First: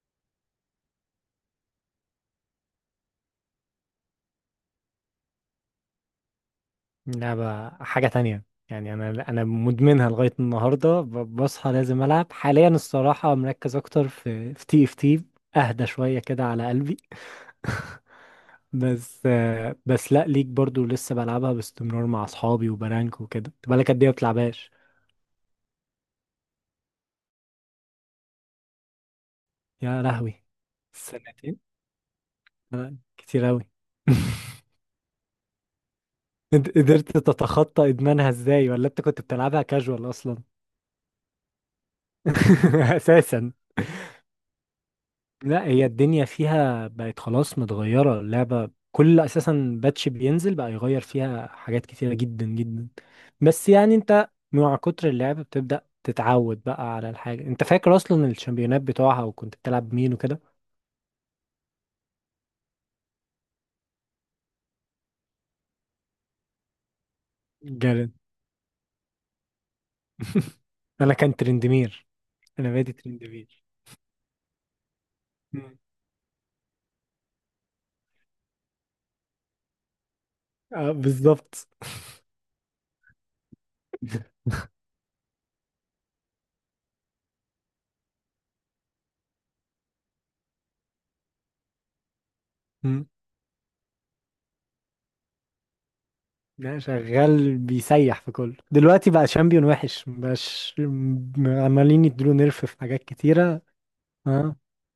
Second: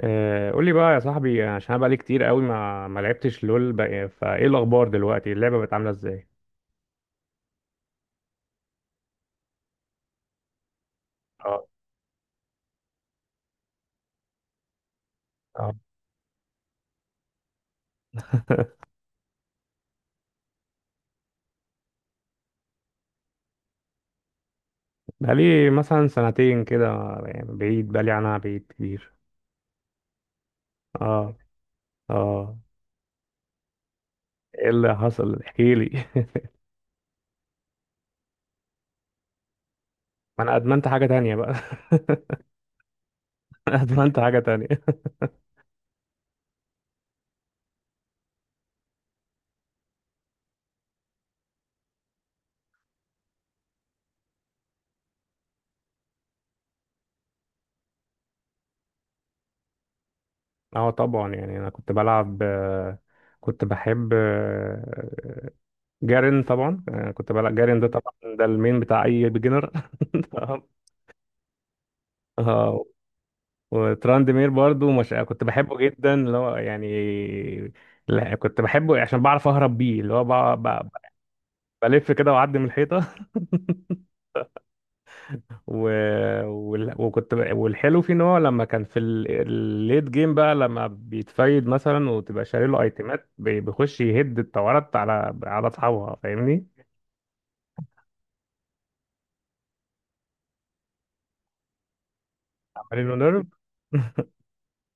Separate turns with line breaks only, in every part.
قول لي بقى يا صاحبي، عشان انا بقالي كتير قوي ما لعبتش لول بقى، فايه الاخبار دلوقتي؟ اللعبه بقت عامله ازاي؟
لعبة حاجة تانية. يعني أنا مدمنها لغاية النهاردة،
اه.
بصحى لازم ألعب حاليا. الصراحة مركز أكتر في TFT.
اه.
أهدى شوية كده على قلبي. بس لأ، ليك برضو لسه بلعبها باستمرار مع أصحابي وبرانك وكده. انت بقالك قد إيه ما بتلعبهاش؟
بقالي مثلا سنتين كده، يعني بعيد، بقالي عنها بعيد كتير.
يا لهوي،
اه.
سنتين؟
اه.
كتير أوي.
ايه اللي حصل؟ احكي لي.
انت قدرت تتخطى إدمانها إزاي، ولا أنت كنت بتلعبها كاجوال أصلا؟
ما انا ادمنت حاجه تانية بقى.
أساسا،
ادمنت حاجه تانية.
لا هي الدنيا فيها بقت خلاص متغيرة. اللعبة كل أساسا باتش بينزل بقى يغير فيها حاجات كتيرة جدا جدا. بس يعني أنت مع كتر اللعب بتبدأ تتعود بقى على الحاجة. أنت فاكر أصلا الشامبيونات بتوعها وكنت بتلعب مين وكده؟
اه طبعا، يعني انا كنت بلعب، كنت بحب، جارين طبعا، كنت بلعب جارين، ده طبعا
جارين.
ده المين بتاع اي بيجنر.
أنا كان ترندمير. أنا
اه.
بادي ترندمير.
وتراندمير برضو مش كنت بحبه
مم.
جدا، اللي هو يعني، لا كنت بحبه عشان بعرف اهرب بيه، اللي هو
اه، بالظبط.
بلف كده واعدي من الحيطه. و... وكنت والحلو فيه ان هو لما كان في الليت جيم بقى، لما بيتفايد مثلا وتبقى شاري له
مم.
ايتمات، بيخش يهد التورات على اصحابها، فاهمني.
لا، شغال بيسيح في كله دلوقتي. بقى شامبيون وحش. مبقاش، عمالين يديله نيرف في حاجات
عاملين له نيرف.
كتيرة. اه،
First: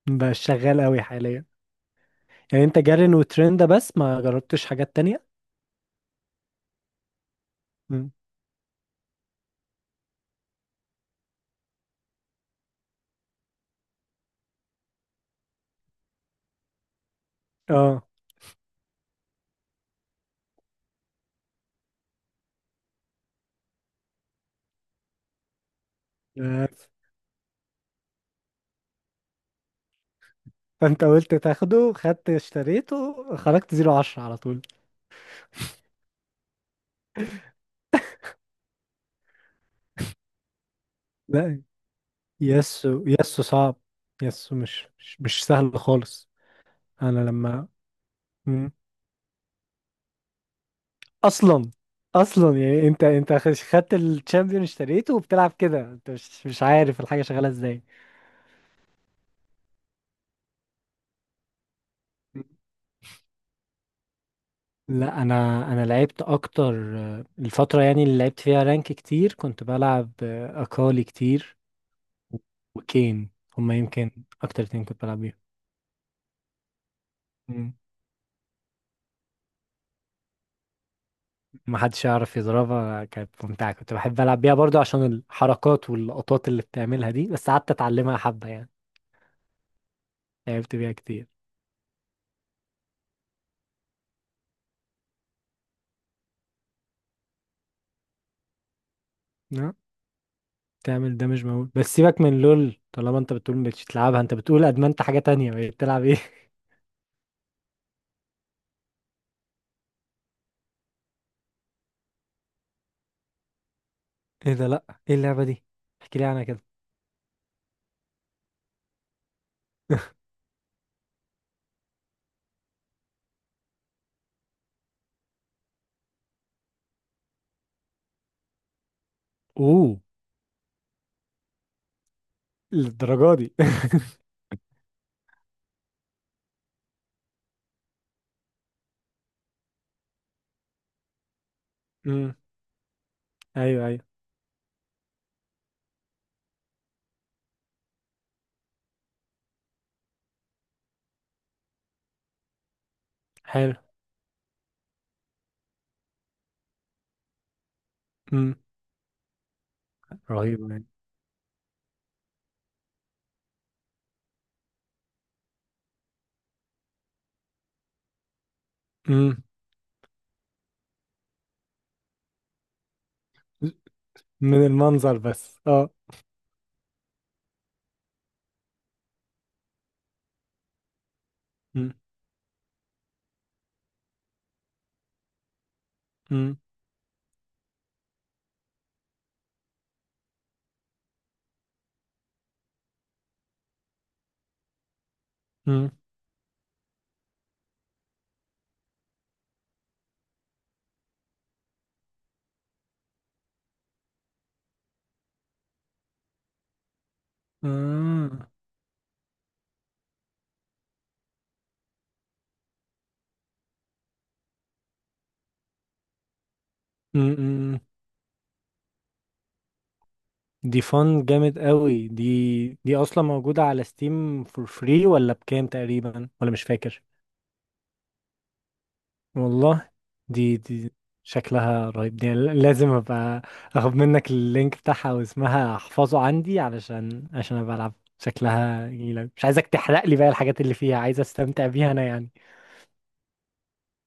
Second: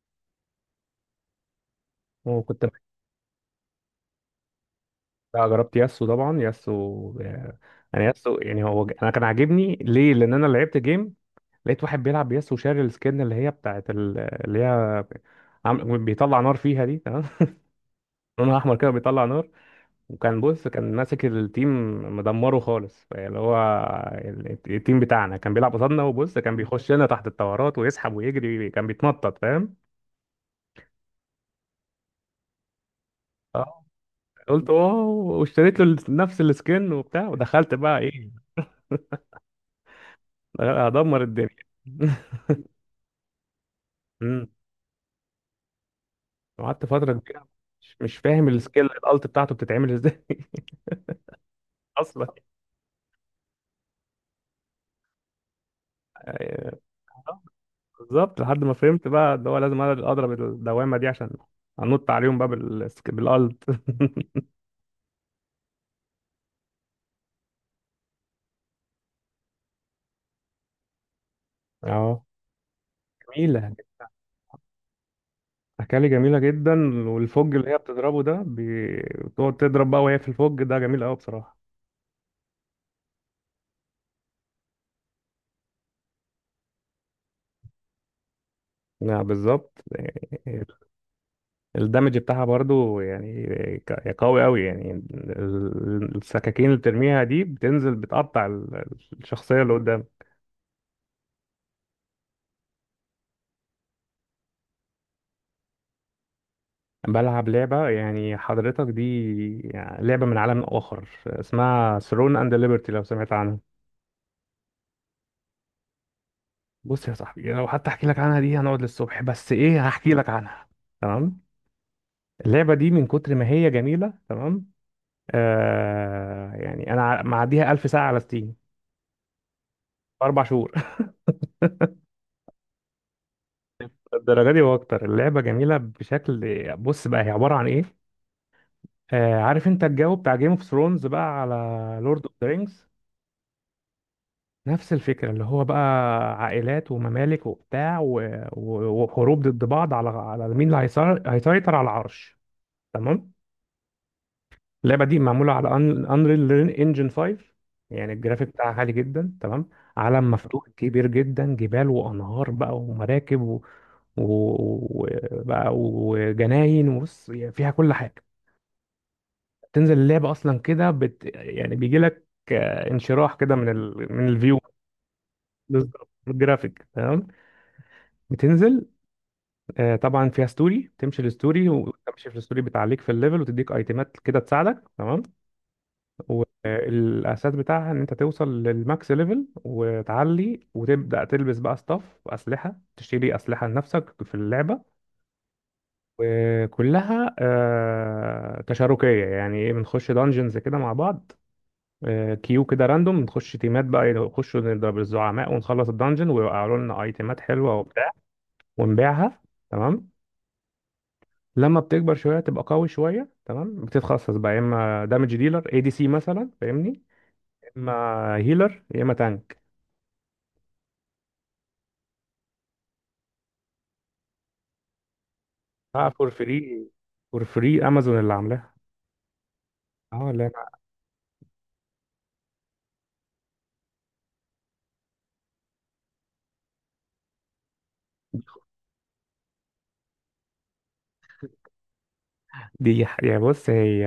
بقى شغال قوي حاليا.
وكنت
يعني انت جارين وترند بس ما جربتش حاجات تانية؟
بقى جربت ياسو، طبعا ياسو يعني،
مم.
ياسو يعني هو انا كان عاجبني ليه، لان انا لعبت جيم لقيت واحد بيلعب بيس وشاري السكن، اللي هي بتاعت اللي هي بيطلع نار فيها دي، تمام.
اه.
لونها احمر كده بيطلع نار. وكان بص كان ماسك التيم، مدمره خالص، اللي هو التيم بتاعنا كان بيلعب قصادنا، وبص كان
بس.
بيخش لنا تحت الطورات ويسحب ويجري، كان بيتنطط، فاهم.
فانت قلت تاخده، خدت اشتريته، خرجت
اه.
0-10 على طول.
قلت واو، واشتريت له نفس السكن وبتاع، ودخلت بقى ايه، هدمر الدنيا.
لا. يسو صعب.
امم.
يسو مش سهل خالص.
وقعدت فترة
انا
كبيرة،
لما.
مش فاهم
مم.
السكيل الالت بتاعته بتتعمل ازاي.
اصلا. اصلا يعني انت خدت الشامبيون اشتريته وبتلعب كده، انت مش
اصلا.
عارف الحاجة شغالة ازاي.
بالظبط، لحد ما فهمت بقى اللي هو لازم أنا اضرب الدوامه دي، عشان انط عليهم بقى بالالت.
لا، انا لعبت اكتر، الفتره يعني اللي لعبت فيها رانك كتير كنت بلعب اكالي كتير.
اه.
و- وكين.
جميله.
هما يمكن اكتر اتنين كنت بلعب بيهم.
أكالي جميلة جدا، والفوج اللي
مم.
هي بتضربه ده، بتقعد تضرب بقى وهي في الفوج ده، جميل أوي بصراحة.
ما حدش يعرف يضربها، كانت ممتعه. كنت بحب العب بيها برضو عشان الحركات واللقطات اللي بتعملها دي، بس قعدت اتعلمها حبه يعني.
نعم بالظبط.
لعبت بيها كتير.
الدمج بتاعها برضو يعني قوي أوي، يعني السكاكين اللي بترميها دي، بتنزل بتقطع الشخصية
نعم.
اللي.
تعمل دامج مول. بس سيبك من لول، طالما انت بتقول مش تلعبها، انت بتقول ادمنت حاجه تانية. بقيت بتلعب ايه؟
بلعب لعبة يعني حضرتك دي، يعني لعبة من عالم آخر اسمها ثرون اند ليبرتي، لو سمعت عنها.
ايه ده؟ لا، ايه اللعبه دي؟ احكي لي عنها كده.
بص يا صاحبي، لو حتى احكي لك عنها دي هنقعد للصبح، بس ايه، هحكي لك عنها. تمام. اللعبة دي من كتر ما هي جميلة، تمام. آه يعني انا معديها 1000 ساعة على ستيم
اوه،
في 4 شهور.
للدرجه دي؟
الدرجة دي واكتر. اللعبة جميلة بشكل، بص بقى هي عبارة عن ايه. آه، عارف انت الجو بتاع جيم اوف ثرونز بقى، على لورد اوف
امم.
ذا رينجز.
ايوه ايوه.
نفس الفكرة، اللي هو بقى عائلات وممالك وبتاع وحروب ضد بعض، على مين اللي هيسيطر على العرش، تمام.
حلو.
اللعبة دي معمولة على انريل انجن 5، يعني الجرافيك
امم.
بتاعها عالي جدا، تمام. عالم
رهيب
مفتوح
يعني.
كبير جدا، جبال وأنهار بقى ومراكب و- وبقى وجناين وبص، يعني فيها كل حاجة.
امم.
تنزل اللعبة أصلا كده يعني بيجي لك انشراح كده من من الفيو.
من المنظر بس اه.
بالظبط، الجرافيك، تمام. بتنزل، طبعا فيها ستوري، تمشي الستوري
امم.
وتمشي في الستوري، بتعليك في الليفل وتديك ايتمات كده تساعدك، تمام.
امم.
والاساس بتاعها ان انت توصل للماكس ليفل، وتعلي وتبدا تلبس بقى ستاف واسلحه، تشتري اسلحه لنفسك في اللعبه.
امم.
وكلها تشاركيه، يعني ايه، بنخش دانجنز كده مع بعض، كيو كده راندوم، نخش تيمات بقى، نخش نضرب الزعماء ونخلص الدانجن، ويوقعوا لنا ايتمات حلوه وبتاع،
آه.
ونبيعها، تمام. لما بتكبر شويه تبقى قوي شويه، تمام، بتتخصص بقى، يا اما دامج ديلر اي دي سي مثلا، فاهمني،
أمم،
يا
أمم.
اما هيلر، يا اما تانك.
دي فن جامد قوي دي. دي اصلا موجودة على ستيم فور فري ولا بكام
اه
تقريبا،
فور
ولا
فري.
مش فاكر؟
فور فري، امازون اللي عاملاها.
والله.
اه لا.
دي شكلها رهيب. دي لازم ابقى اخد منك اللينك بتاعها واسمها احفظه عندي عشان ابقى العب. شكلها جميلة، مش عايزك تحرق لي بقى الحاجات اللي فيها، عايز استمتع بيها انا يعني.
دي يعني بص، هي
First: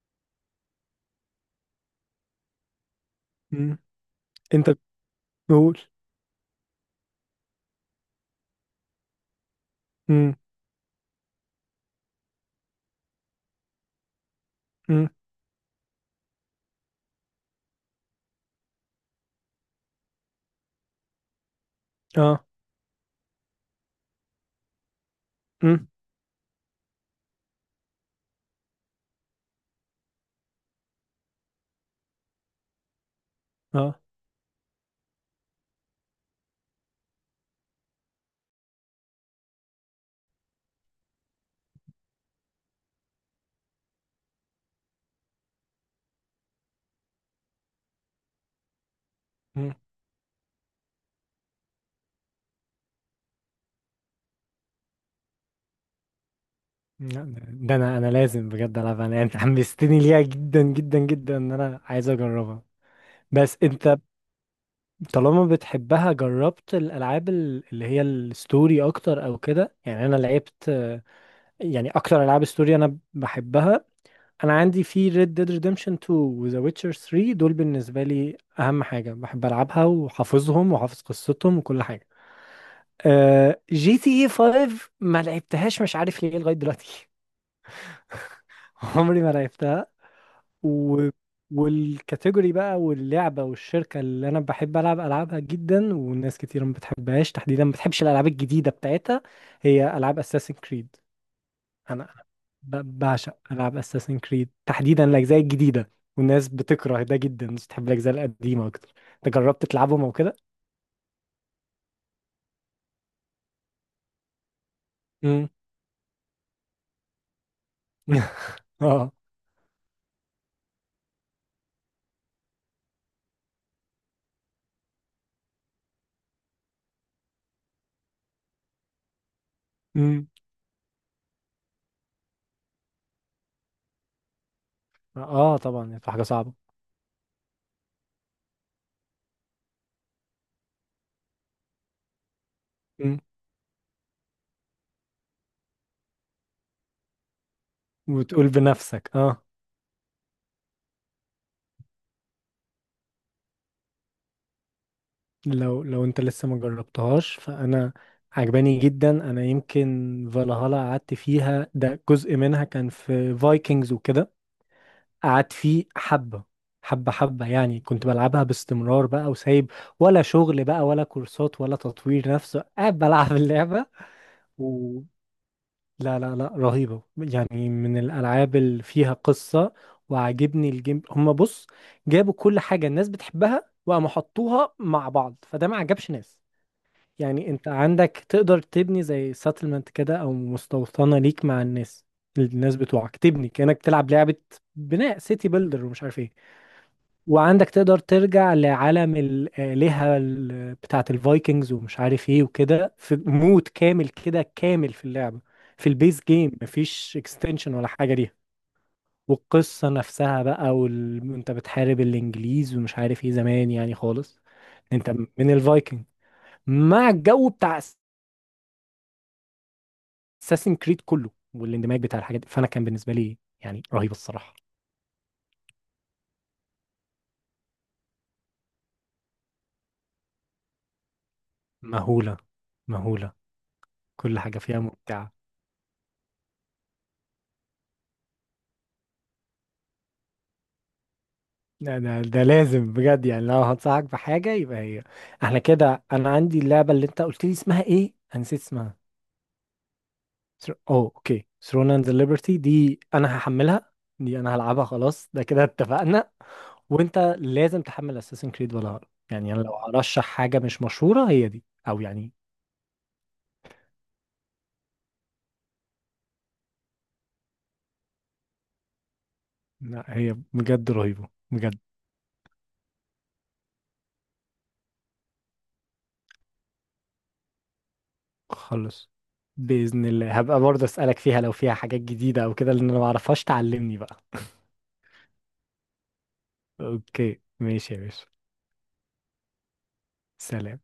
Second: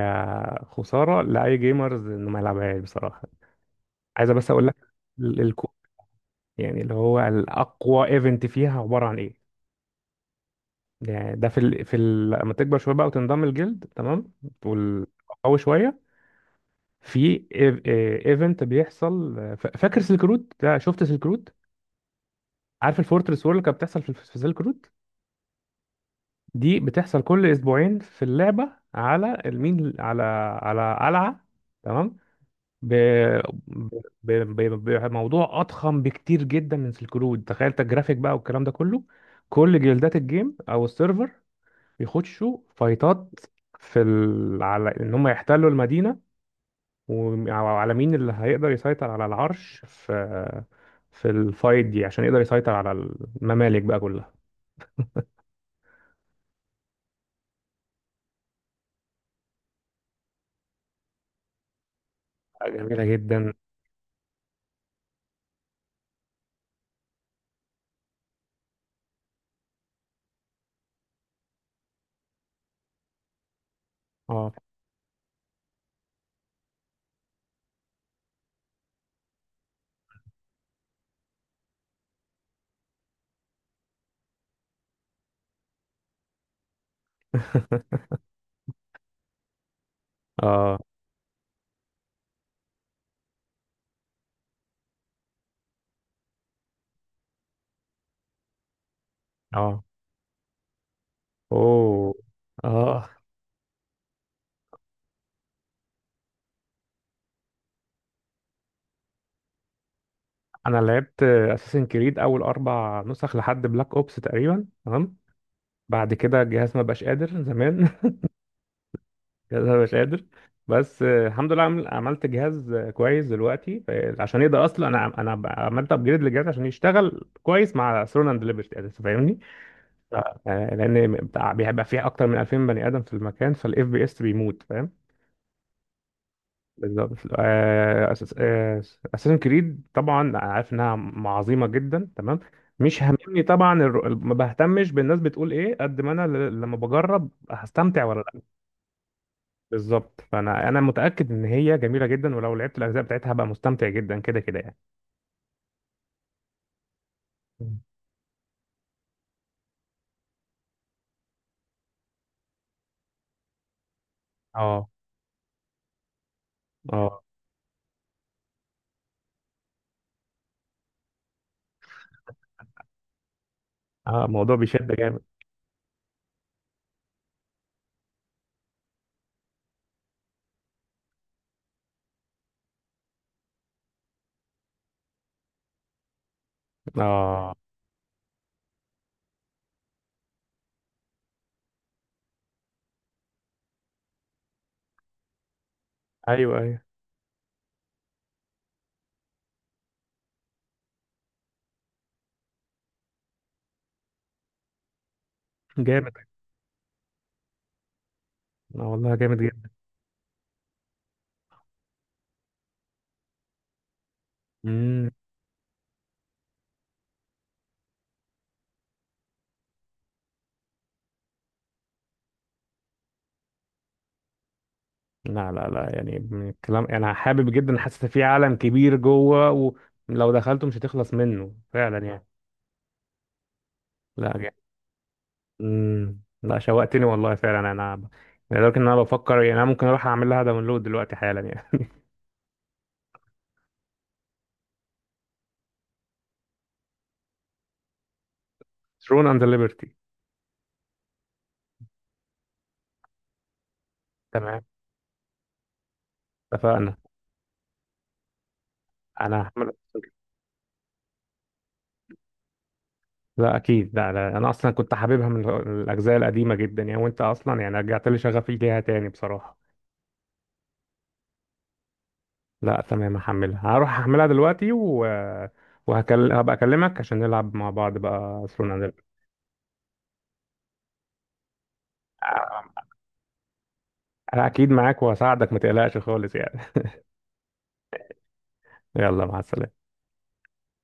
خسارة لأي جيمرز إنه ما يلعبهاش بصراحة. عايزة بس أقول
انت
لك الكو،
بتقول.
يعني اللي هو الأقوى إيفنت فيها عبارة عن إيه.
امم.
يعني ده في في لما تكبر شوية بقى وتنضم الجلد، تمام، وال-
امم.
قوي شوية، في ايفنت بيحصل، فاكر سلك رود ده؟ شفت سلك رود؟
اه.
عارف الفورترس وور اللي كانت بتحصل في سلك رود؟
امم.
دي بتحصل كل اسبوعين في اللعبه، على المين، على على قلعه، تمام. ب...
اه.
ب... ب... بموضوع اضخم بكتير جدا من سلك رود، تخيل انت الجرافيك بقى والكلام ده كله. كل جلدات الجيم او السيرفر بيخشوا فايتات في على ان هم يحتلوا المدينه، وعلى مين اللي هيقدر يسيطر على
امم.
العرش، في في الفايت دي، عشان يقدر يسيطر على الممالك بقى كلها.
لا، ده انا لازم بجد العبها. انا انت حمستني ليها جدا جدا جدا ان انا عايز اجربها.
جميلة جدا.
بس انت طالما بتحبها، جربت الالعاب اللي هي الستوري اكتر او كده؟ يعني انا لعبت، يعني اكتر العاب ستوري انا بحبها. انا
اه.
عندي في Red Dead Redemption 2 و The Witcher 3، دول بالنسبة لي اهم حاجة بحب العبها وحافظهم وحافظ قصتهم وكل حاجة. GTA 5 ما لعبتهاش مش عارف ليه لغاية دلوقتي. عمري ما لعبتها.
اه.
و... والكاتيجوري بقى واللعبة والشركة اللي أنا بحب ألعب ألعابها جدا، والناس كتير ما بتحبهاش، تحديدا ما بتحبش الألعاب الجديدة بتاعتها.
اه.
هي ألعاب أساسن كريد. أنا
اوه. اه.
بعشق ألعاب أساسن كريد تحديدا الأجزاء الجديدة. والناس بتكره ده جدا، الناس بتحب الأجزاء القديمة أكتر. أنت جربت تلعبهم أو كده؟
انا لعبت اساسن كريد اول 4 نسخ لحد بلاك اوبس تقريبا، تمام.
مم.
بعد كده الجهاز ما بقاش قادر زمان.
اه.
الجهاز ما بقاش قادر. بس الحمد لله، عملت جهاز كويس دلوقتي، عشان يقدر، اصلا انا انا عملت ابجريد للجهاز عشان يشتغل كويس مع ثرون اند ليبرتي، فاهمني.
مم.
آه، لان بيبقى فيه اكتر من 2000 بني ادم في المكان، فالاف بي اس بيموت، فاهم.
اه طبعا هتبقى حاجة صعبة.
بالظبط. اساسن كريد طبعا أنا عارف انها عظيمه جدا، تمام، مش هممني طبعا ما بهتمش بالناس بتقول ايه، قد ما انا لما بجرب، هستمتع ولا لا.
وتقول بنفسك اه.
بالظبط، فانا انا متاكد ان هي جميله جدا، ولو لعبت الاجزاء بتاعتها هبقى مستمتع جدا كده كده يعني.
لو انت لسه ما جربتهاش،
مم.
فانا عجباني جدا انا. يمكن فالهالا قعدت فيها، ده جزء منها كان في فايكنجز وكده.
اه.
قعدت فيه حبة، حبة
اه.
حبة يعني كنت بلعبها باستمرار بقى، وسايب ولا شغل بقى ولا كورسات ولا تطوير نفسه، قاعد بلعب اللعبة.
اه الموضوع بيشد جامد.
لا لا لا، رهيبة يعني من الألعاب اللي فيها قصة. وعاجبني الجيم. هما بص، جابوا كل حاجة الناس بتحبها وقاموا حطوها مع بعض فده ما عجبش ناس. يعني
اه.
انت عندك تقدر تبني زي ساتلمنت كده او مستوطنة ليك مع الناس، الناس بتوعك تبني، كأنك تلعب لعبة بناء سيتي بيلدر ومش عارف ايه.
ايوه ايوه
وعندك تقدر ترجع لعالم الآلهة بتاعت الفايكنجز ومش عارف ايه وكده، في مود كامل كده كامل في اللعبة. في
جامد.
البيس جيم مفيش اكستنشن ولا حاجة ليها.
اه والله جامد جدا.
والقصة نفسها بقى، انت بتحارب الانجليز ومش عارف ايه زمان يعني خالص.
مم.
انت من الفايكنج، مع الجو بتاع اساسن كريد كله، والاندماج بتاع الحاجات دي. فانا كان بالنسبة لي يعني رهيبة الصراحة.
لا لا لا، يعني من الكلام انا حابب جدا، حاسس إن في عالم كبير جوه، ولو دخلته مش هتخلص منه فعلا يعني.
مهولة. مهولة.
لا
كل
جا-
حاجة فيها ممتعة.
امم. لا شوقتني والله فعلا، انا لدرجه ان انا بفكر، يعني انا ممكن اروح اعمل لها داونلود دلوقتي حالا يعني.
لا، ده لازم بجد يعني، لو هنصحك بحاجة يبقى هي. احنا كده. انا عندي اللعبة، اللي انت قلت لي اسمها ايه؟ انا نسيت اسمها.
ثرون اند ليبرتي.
اوه اوكي، ثرون اند ليبرتي. دي انا هحملها. دي انا
تمام،
هلعبها خلاص، ده كده اتفقنا.
اتفقنا.
وانت لازم تحمل اساسن كريد، ولا هقرا
انا
يعني. انا
هعمل،
لو هرشح حاجة مش مشهورة، هي دي او يعني.
لا اكيد، لا, لا انا اصلا كنت حاببها من الاجزاء القديمه جدا يعني، وانت اصلا يعني رجعت لي شغفي ليها تاني بصراحه.
لا، هي بجد رهيبة بجد.
لا تمام، هحملها، هروح هحملها دلوقتي هبقى اكلمك عشان نلعب مع بعض بقى ثرون.
خلص. بإذن الله هبقى برضه اسألك فيها لو فيها حاجات جديدة او كده، لان انا معرفهاش. تعلمني بقى.
انا اكيد معاك وهساعدك ما تقلقش خالص يعني.
اوكي ماشي يا باشا.
يلا مع السلامة.
سلام.